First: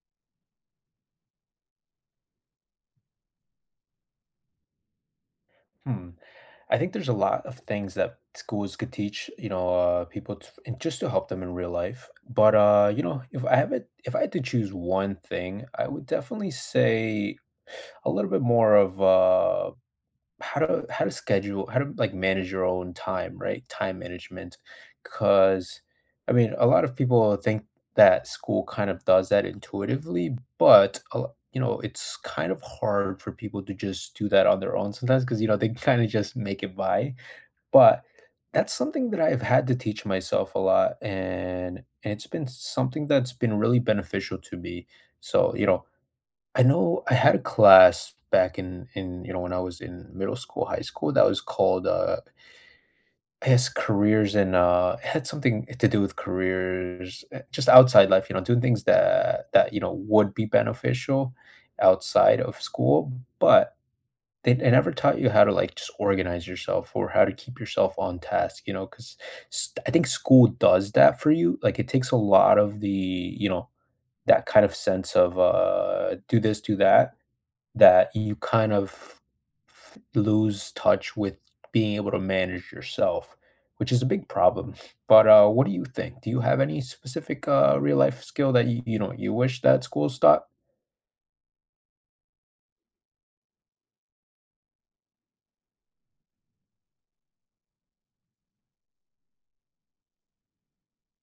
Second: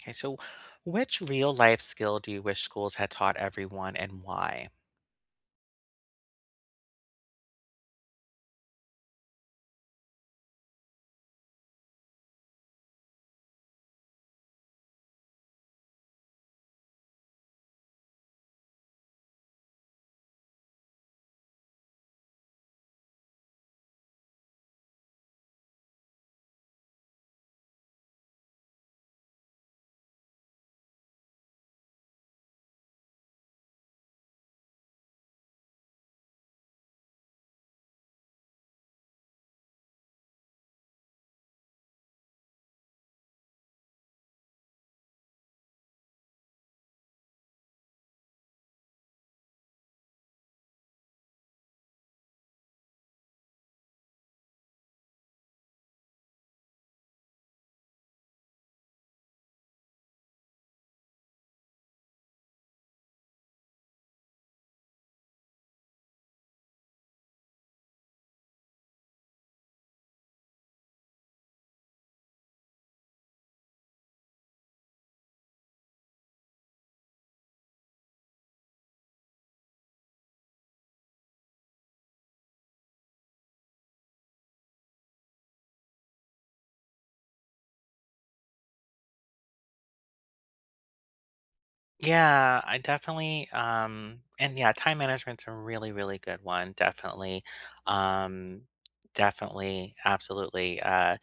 Okay, so which real life skill do you wish schools had taught everyone and why? Hmm. I think there's a lot of things that schools could teach, you know, people to, and just to help them in real life. But you know, if I had to choose one thing, I would definitely say a little bit more of how to schedule, how to, like, manage your own time, right? Time management. Because I mean, a lot of people think that school kind of does that intuitively, but you know, it's kind of hard for people to just do that on their own sometimes because you know, they kind of just make it by. But that's something that I've had to teach myself a lot, and it's been something that's been really beneficial to me. So you know, I know I had a class back in, you know, when I was in middle school, high school, that was called, I guess, careers, and it had something to do with careers, just outside life, you know, doing things that, you know, would be beneficial outside of school. But they never taught you how to, like, just organize yourself or how to keep yourself on task, you know, because I think school does that for you. Like, it takes a lot of the, you know, that kind of sense of, do this, do that, that you kind of f lose touch with being able to manage yourself, which is a big problem. But, what do you think? Do you have any specific, real life skill that you wish that schools taught? Yeah, I definitely and yeah, time management's a really, really good one. Definitely. Um definitely, absolutely. Uh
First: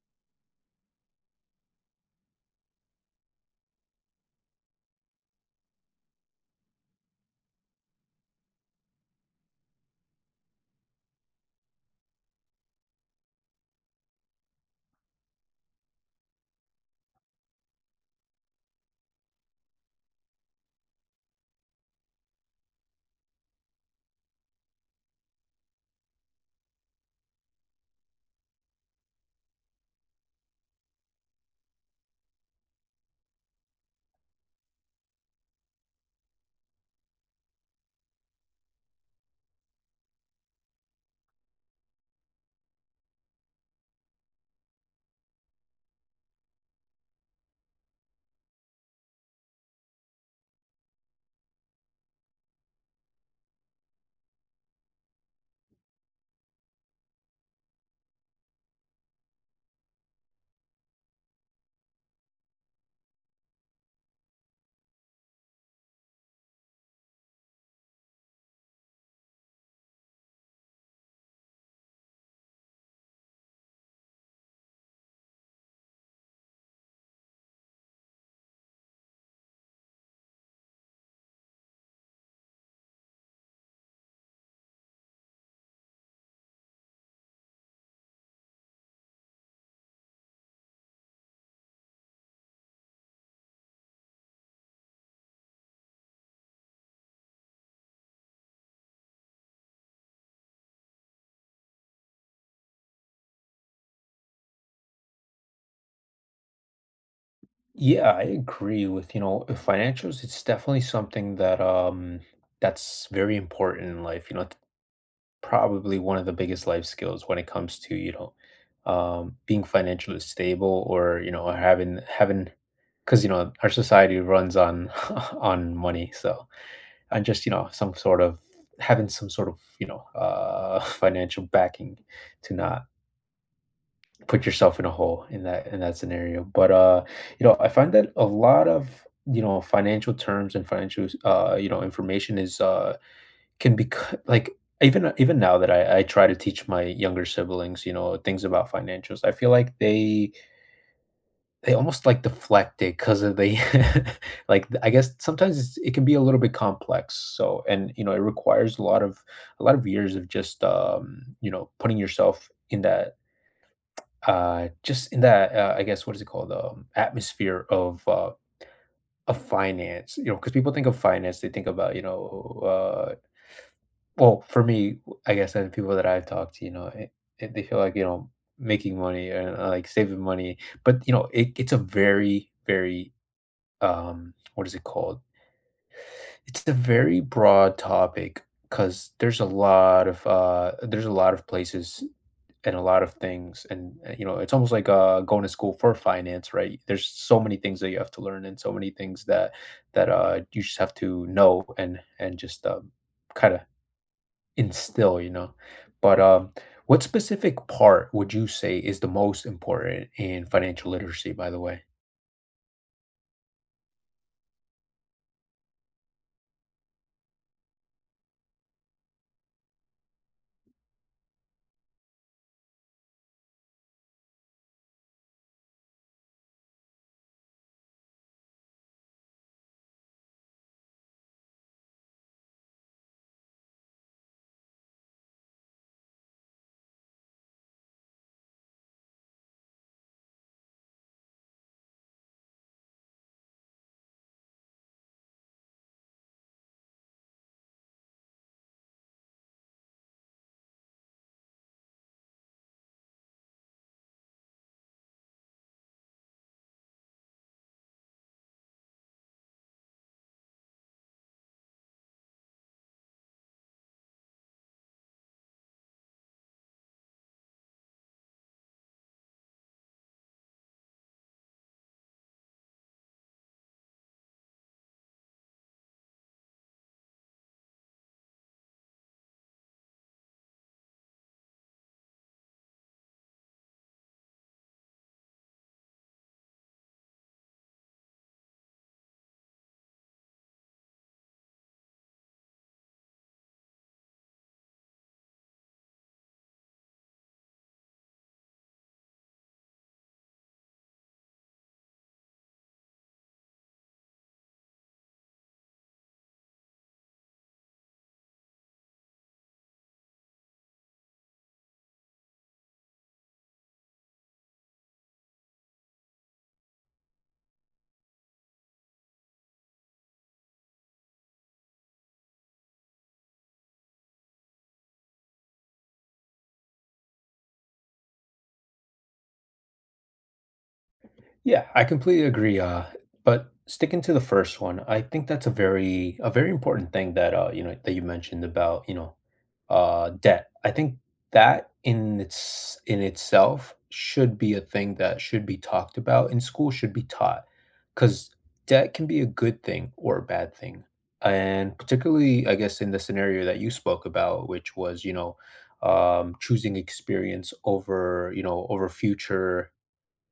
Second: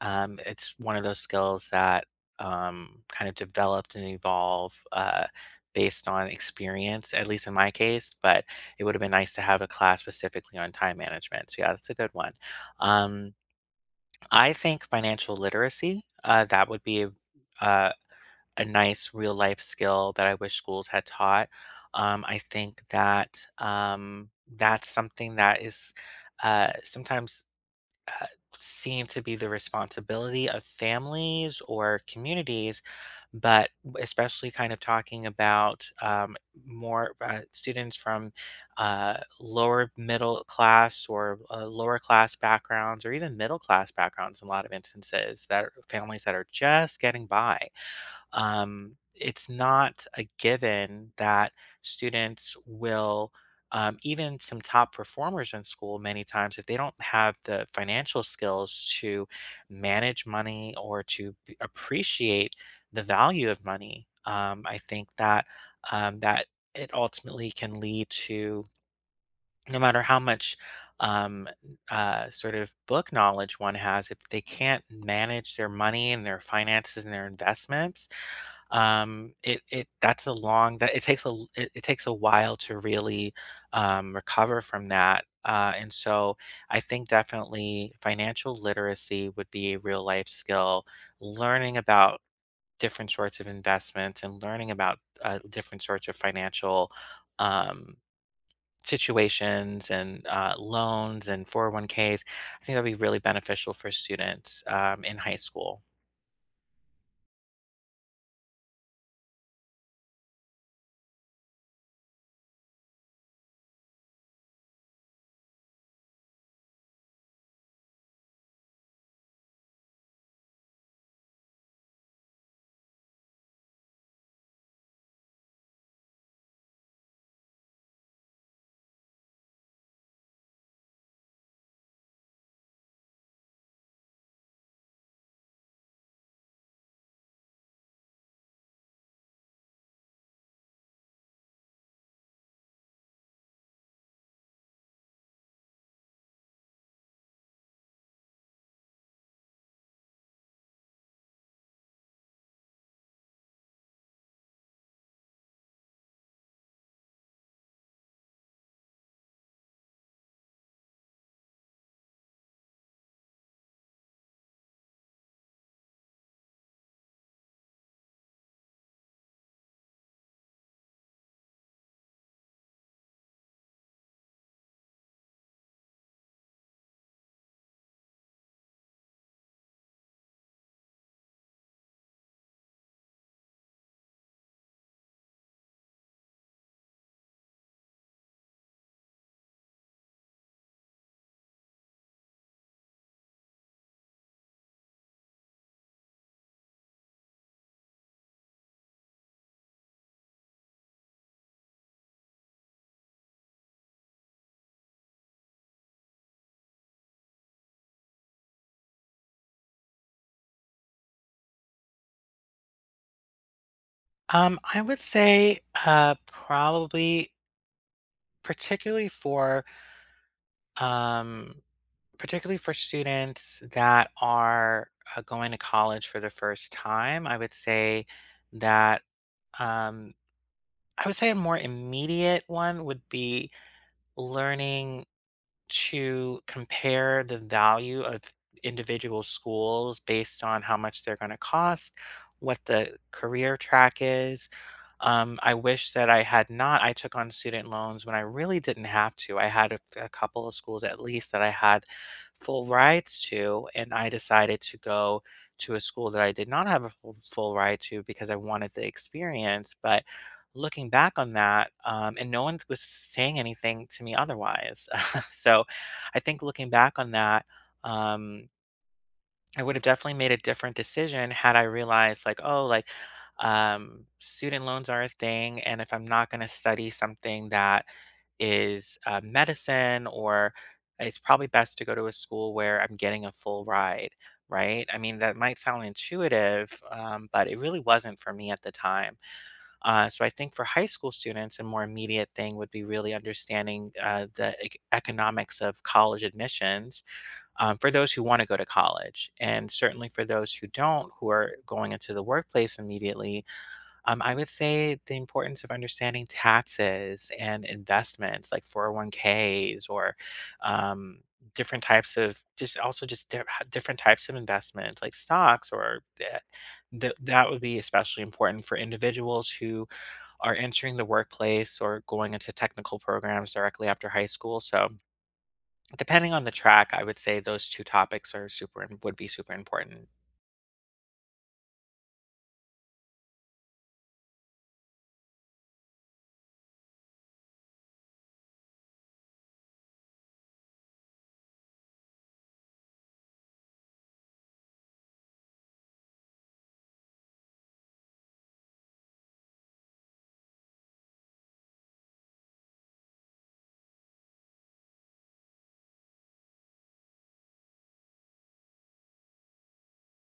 um It's one of those skills that kind of developed and evolved based on experience, at least in my case, but it would have been nice to have a class specifically on time management. So yeah, that's a good one. Um I think financial literacy, that would be uh, a nice real life skill that I wish schools had taught. I think that that's something that is sometimes uh, seem to be the responsibility of families or communities, but especially kind of talking about more students from lower middle class or lower class backgrounds or even middle class backgrounds in a lot of instances that are families that are just getting by. It's not a given that students will even some top performers in school many times if they don't have the financial skills to manage money or to appreciate the value of money. I think that it ultimately can lead to no matter how much um, sort of book knowledge one has if they can't manage their money and their finances and their investments it it That it takes it takes a while to really recover from that, and so I think definitely financial literacy would be a real life skill, learning about different sorts of investments and learning about different sorts of financial um situations and loans and 401ks. I think that'd be really beneficial for students in high school. Yeah, I agree with, you know, financials. It's definitely something that, that's very important in life. You know, it's probably one of the biggest life skills when it comes to, you know, being financially stable or, you know, having 'cause, you know, our society runs on on money. So and just, you know, some sort of having some sort of, you know, financial backing to not put yourself in a hole in that scenario. But, you know, I find that a lot of, you know, financial terms and financial, you know, information is, can be c like, even now that I try to teach my younger siblings, you know, things about financials, I feel like they almost, like, deflect it, 'cause of the like, I guess sometimes it can be a little bit complex. So and, you know, it requires a lot of years of just, you know, putting yourself in that, just in that, I guess, what is it called, atmosphere of finance. You know, because people think of finance, they think about, you know, uh well, for me, I guess, and people that I've talked to, you know, it they feel like, you know, making money and, like, saving money. But, you know, it's a very, very, what is it called? It's a very broad topic because there's a lot of there's a lot of places and a lot of things, and, you know, it's almost like, going to school for finance, right? There's so many things that you have to learn, and so many things that you just have to know and just, kind of instill, you know. But what specific part would you say is the most important in financial literacy, by the way? I would say probably particularly for um, particularly for students that are going to college for the first time. I would say that um, I would say a more immediate one would be learning to compare the value of individual schools based on how much they're going to cost, what the career track is. I wish that I had not. I took on student loans when I really didn't have to. I had a couple of schools at least that I had full rides to, and I decided to go to a school that I did not have a full, full ride to because I wanted the experience. But looking back on that, and no one was saying anything to me otherwise. So I think looking back on that, um, I would have definitely made a different decision had I realized like, oh, like student loans are a thing, and if I'm not going to study something that is medicine or it's probably best to go to a school where I'm getting a full ride, right? I mean, that might sound intuitive, but it really wasn't for me at the time. So I think for high school students, a more immediate thing would be really understanding the economics of college admissions, for those who want to go to college. And certainly for those who don't, who are going into the workplace immediately, I would say the importance of understanding taxes and investments like 401ks or um, different types of just also just different types of investments like stocks or that would be especially important for individuals who are entering the workplace or going into technical programs directly after high school. So depending on the track, I would say those 2 topics are super im would be super important. Yeah, I completely agree, but sticking to the first one, I think that's a very important thing that, you know, that you mentioned about, you know, debt. I think that in itself should be a thing that should be talked about in school, should be taught, because debt can be a good thing or a bad thing. And particularly, I guess, in the scenario that you spoke about, which was, you know, choosing experience over, you know, over future,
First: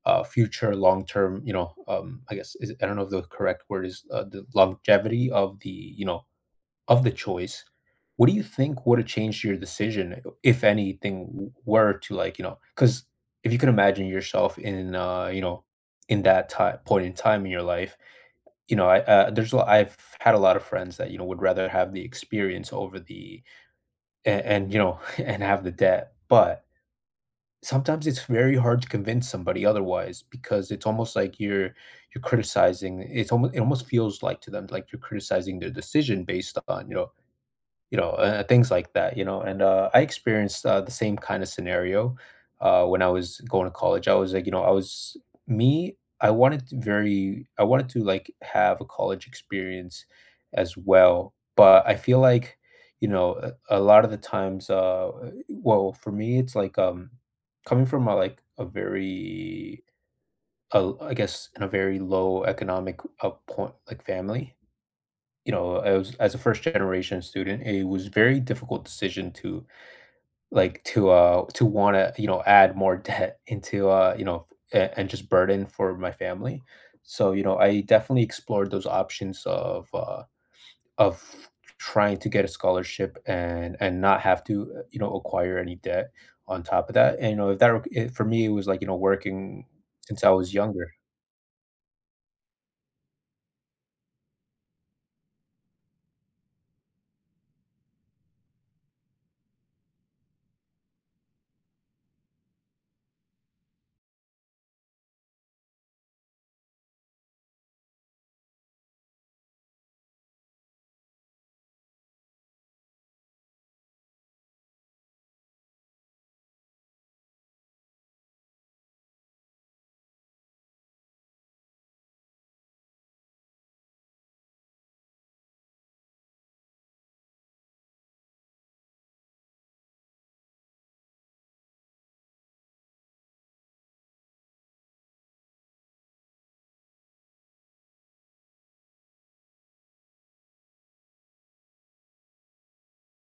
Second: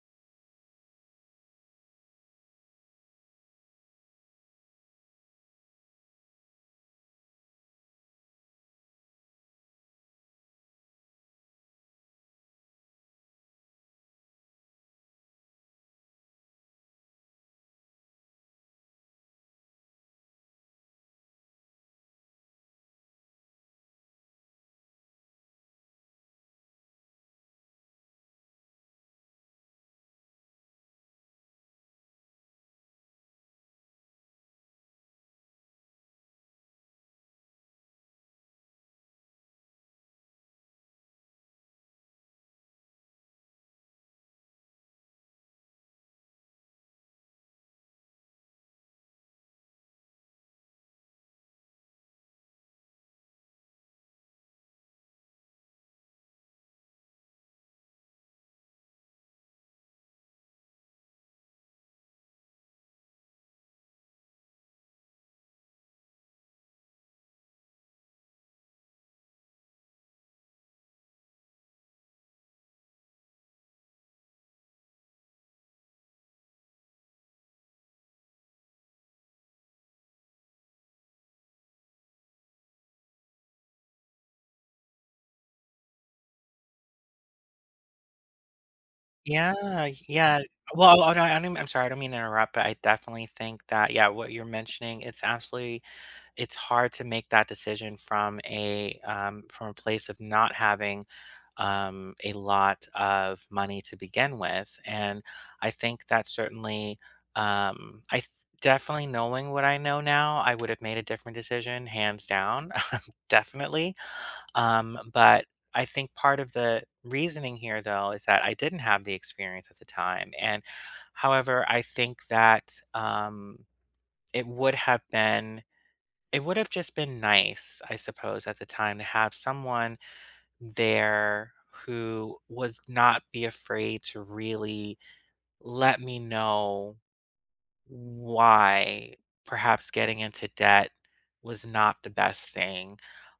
future long term, you know, I guess is, I don't know if the correct word is, the longevity of the, you know, of the choice. What do you think would have changed your decision, if anything, were to, like, you know, because if you can imagine yourself in, you know, in that time point in time in your life, you know, I there's a lot, I've had a lot of friends that you know would rather have the experience over the, and you know, and have the debt. But sometimes it's very hard to convince somebody otherwise, because it's almost like you're criticizing, it's almost, it almost feels like to them like you're criticizing their decision based on you know, you know, things like that, you know. And, I experienced, the same kind of scenario, when I was going to college. I was like, you know, I was me. I wanted to very, I wanted to, like, have a college experience as well. But I feel like, you know, a lot of the times, well, for me, it's like, coming from a, like a very, I guess, in a very low economic, point, like family, you know, I was, as a first generation student, it was very difficult decision to to, to want to, you know, add more debt into, you know, and just burden for my family. So, you know, I definitely explored those options of trying to get a scholarship and not have to, you know, acquire any debt on top of that. And you know, if that it, for me it was like, you know, working Yeah, since I yeah. was younger. Well, oh, no, I'm sorry, I don't mean to interrupt, but I definitely think that, yeah, what you're mentioning, it's hard to make that decision from from a place of not having a lot of money to begin with, and I think that certainly, I th definitely knowing what I know now, I would have made a different decision, hands down, definitely. But I think part of the reasoning here, though, is that I didn't have the experience at the time. And however, I think that it would have been, it would have just been nice, I suppose, at the time to have someone there who was not be afraid to really let me know why perhaps getting into debt was not the best thing,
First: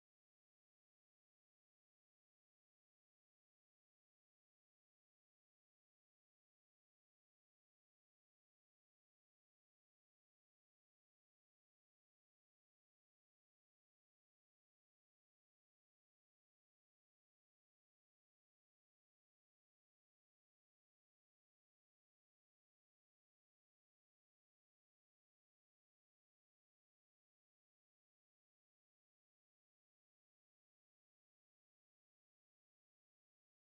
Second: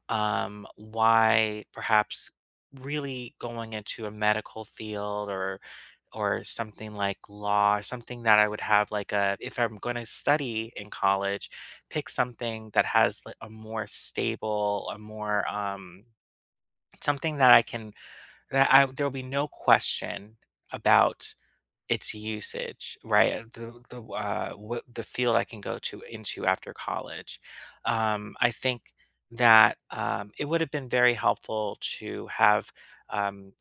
why perhaps really going into a medical field or something like law, something that I would have like a, if I'm going to study in college, pick something that has like a more stable, a more something that I can that I there'll be no question about it's usage, right? The What the field I can go to into after college. I think that it would have been very helpful to have um,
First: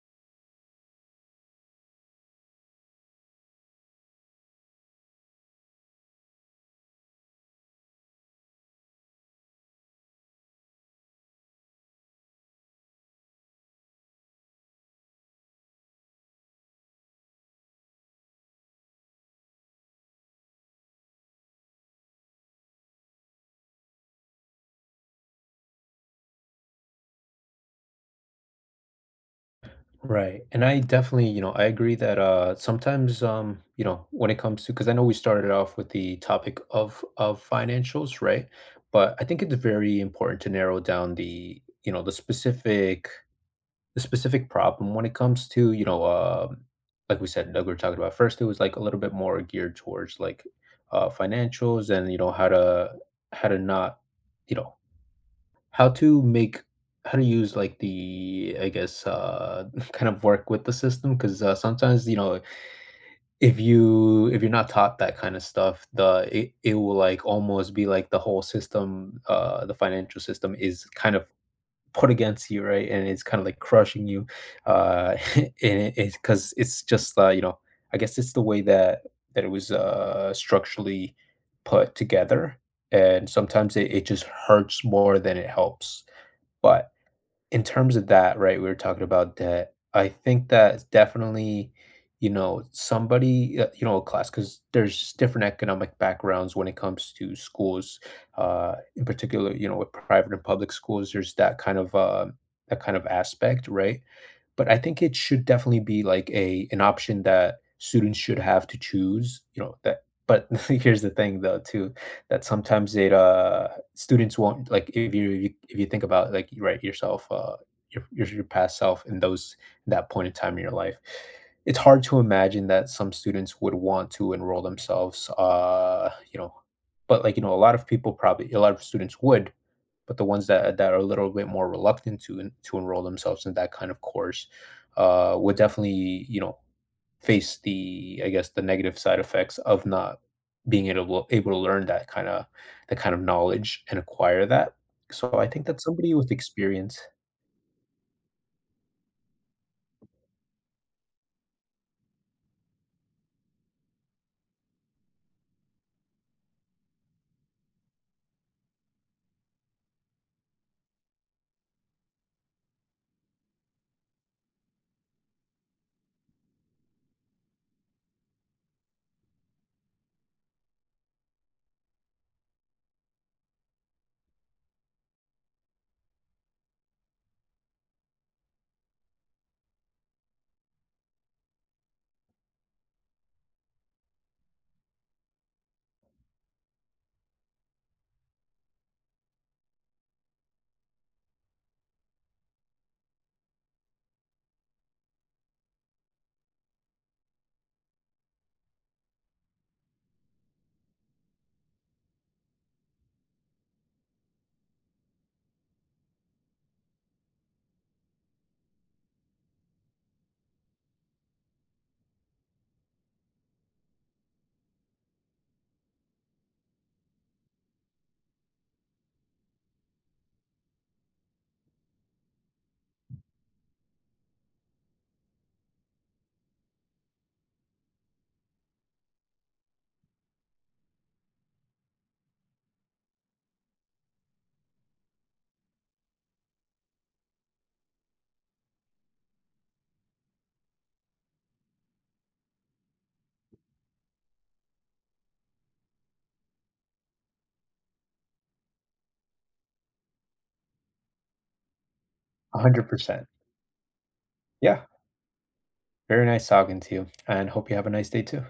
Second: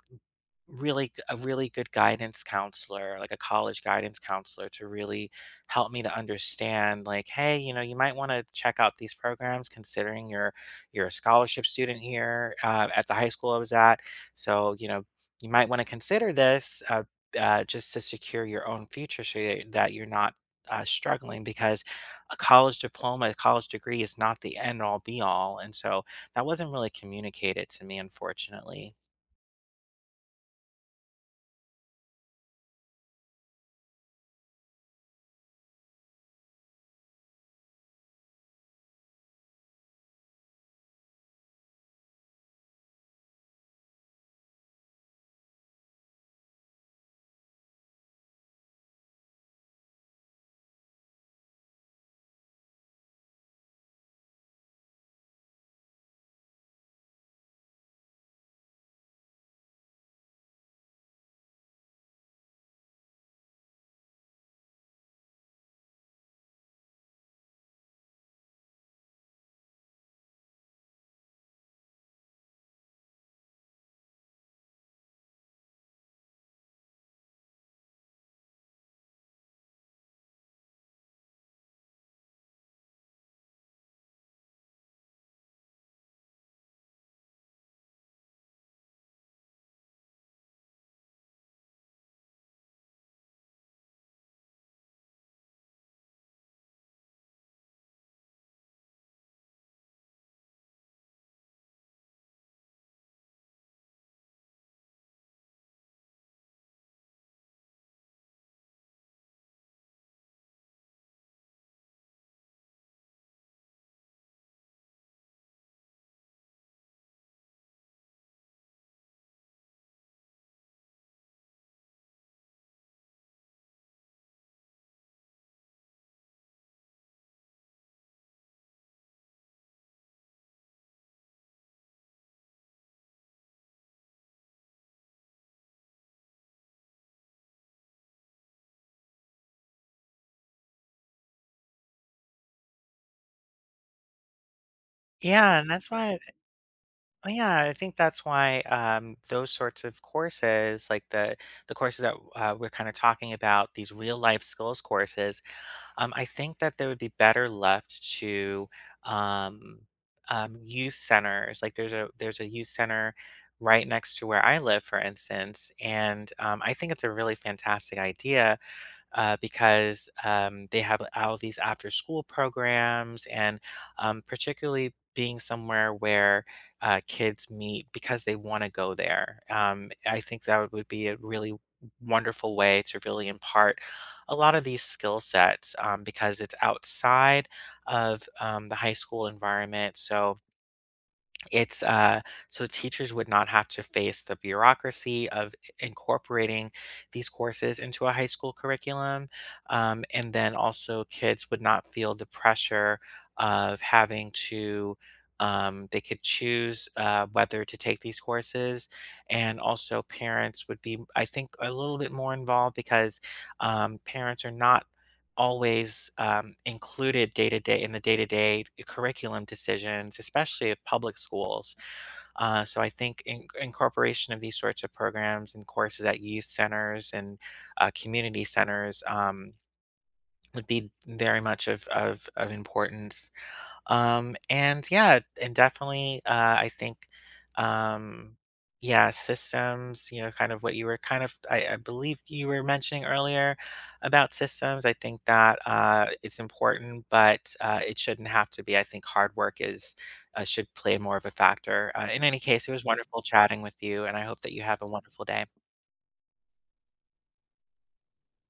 a really good guidance counselor, like a college guidance counselor, to really help me to understand like, hey, you know, you might want to check out these programs considering you're a scholarship student here, at the high school I was at. So you know, you might want to consider this, just to secure your own future so that you're not struggling, because a college diploma, a college degree, is not the end all be all, and so that wasn't really communicated to me, unfortunately. Right. And I definitely, you know, I agree that, sometimes, you know, when it comes to, because I know we started off with the topic of financials, right? But I think it's very important to narrow down the, you know, the specific, the specific problem when it comes to, you know, like we said, like we were talking about first, it was like a little bit more geared towards like, financials and you know how to not, you know, how to make, how to use like the I guess, kind of work with the system. Because, sometimes you know, if you if you're not taught that kind of stuff, the it, it will, like, almost be like the whole system, the financial system is kind of put against you, right? And it's kind of like crushing you, and it's because it's just, you know, I guess it's the way that it was, structurally put together. And sometimes it just hurts more than it helps. But in terms of that, right, we were talking about debt. I think that's definitely, you know, somebody, you know, a class, because there's different economic backgrounds when it comes to schools, in particular, you know, with private and public schools, there's that kind of aspect, right? But I think it should definitely be like a an option that students should have to choose, you know, that. But here's the thing though too, that sometimes students won't like, if you, if you think about, like, right, yourself, your your past self in those that point in time in your life, it's hard to imagine that some students would want to enroll themselves, you know. But like, you know, a lot of people, probably a lot of students would, but the ones that are a little bit more reluctant to enroll themselves in that kind of course, would definitely, you know, face the, I guess, the negative side effects of not being able to learn that kind of, that kind of knowledge, and acquire that. So I Yeah, think and that that's somebody why. with experience, Oh, yeah, I think that's why those sorts of courses, like the courses that we're kind of talking about, these real life skills courses, I think that they would be better left to um, youth centers. Like there's a youth center right next to where I live, for instance, and I think it's a really fantastic idea, because they have all these after school programs, and particularly being somewhere where kids meet because they want to go there. I think that would be a really wonderful way to really impart a lot of these skill sets, because it's outside of the high school environment. So it's so teachers would not have to face the bureaucracy of incorporating these courses into a high school curriculum, and then also kids would not feel the pressure of having to they could choose whether to take these courses, and also parents would be, I think, a little bit more involved, because parents are not always included day to day in the day to day curriculum decisions, especially of public schools. So I think incorporation of these sorts of programs and courses at youth centers and community centers would be very much of importance. And yeah, and definitely, I think, um, yeah, systems, you know, kind of what you were kind of, I believe you were mentioning earlier about systems. I think that it's important, but it shouldn't have to be. I think hard work is should play more of a factor. In any one case, it was hundred wonderful percent, chatting with you, and I hope that you have yeah, a wonderful day. very nice talking to you, and hope you have a nice day too.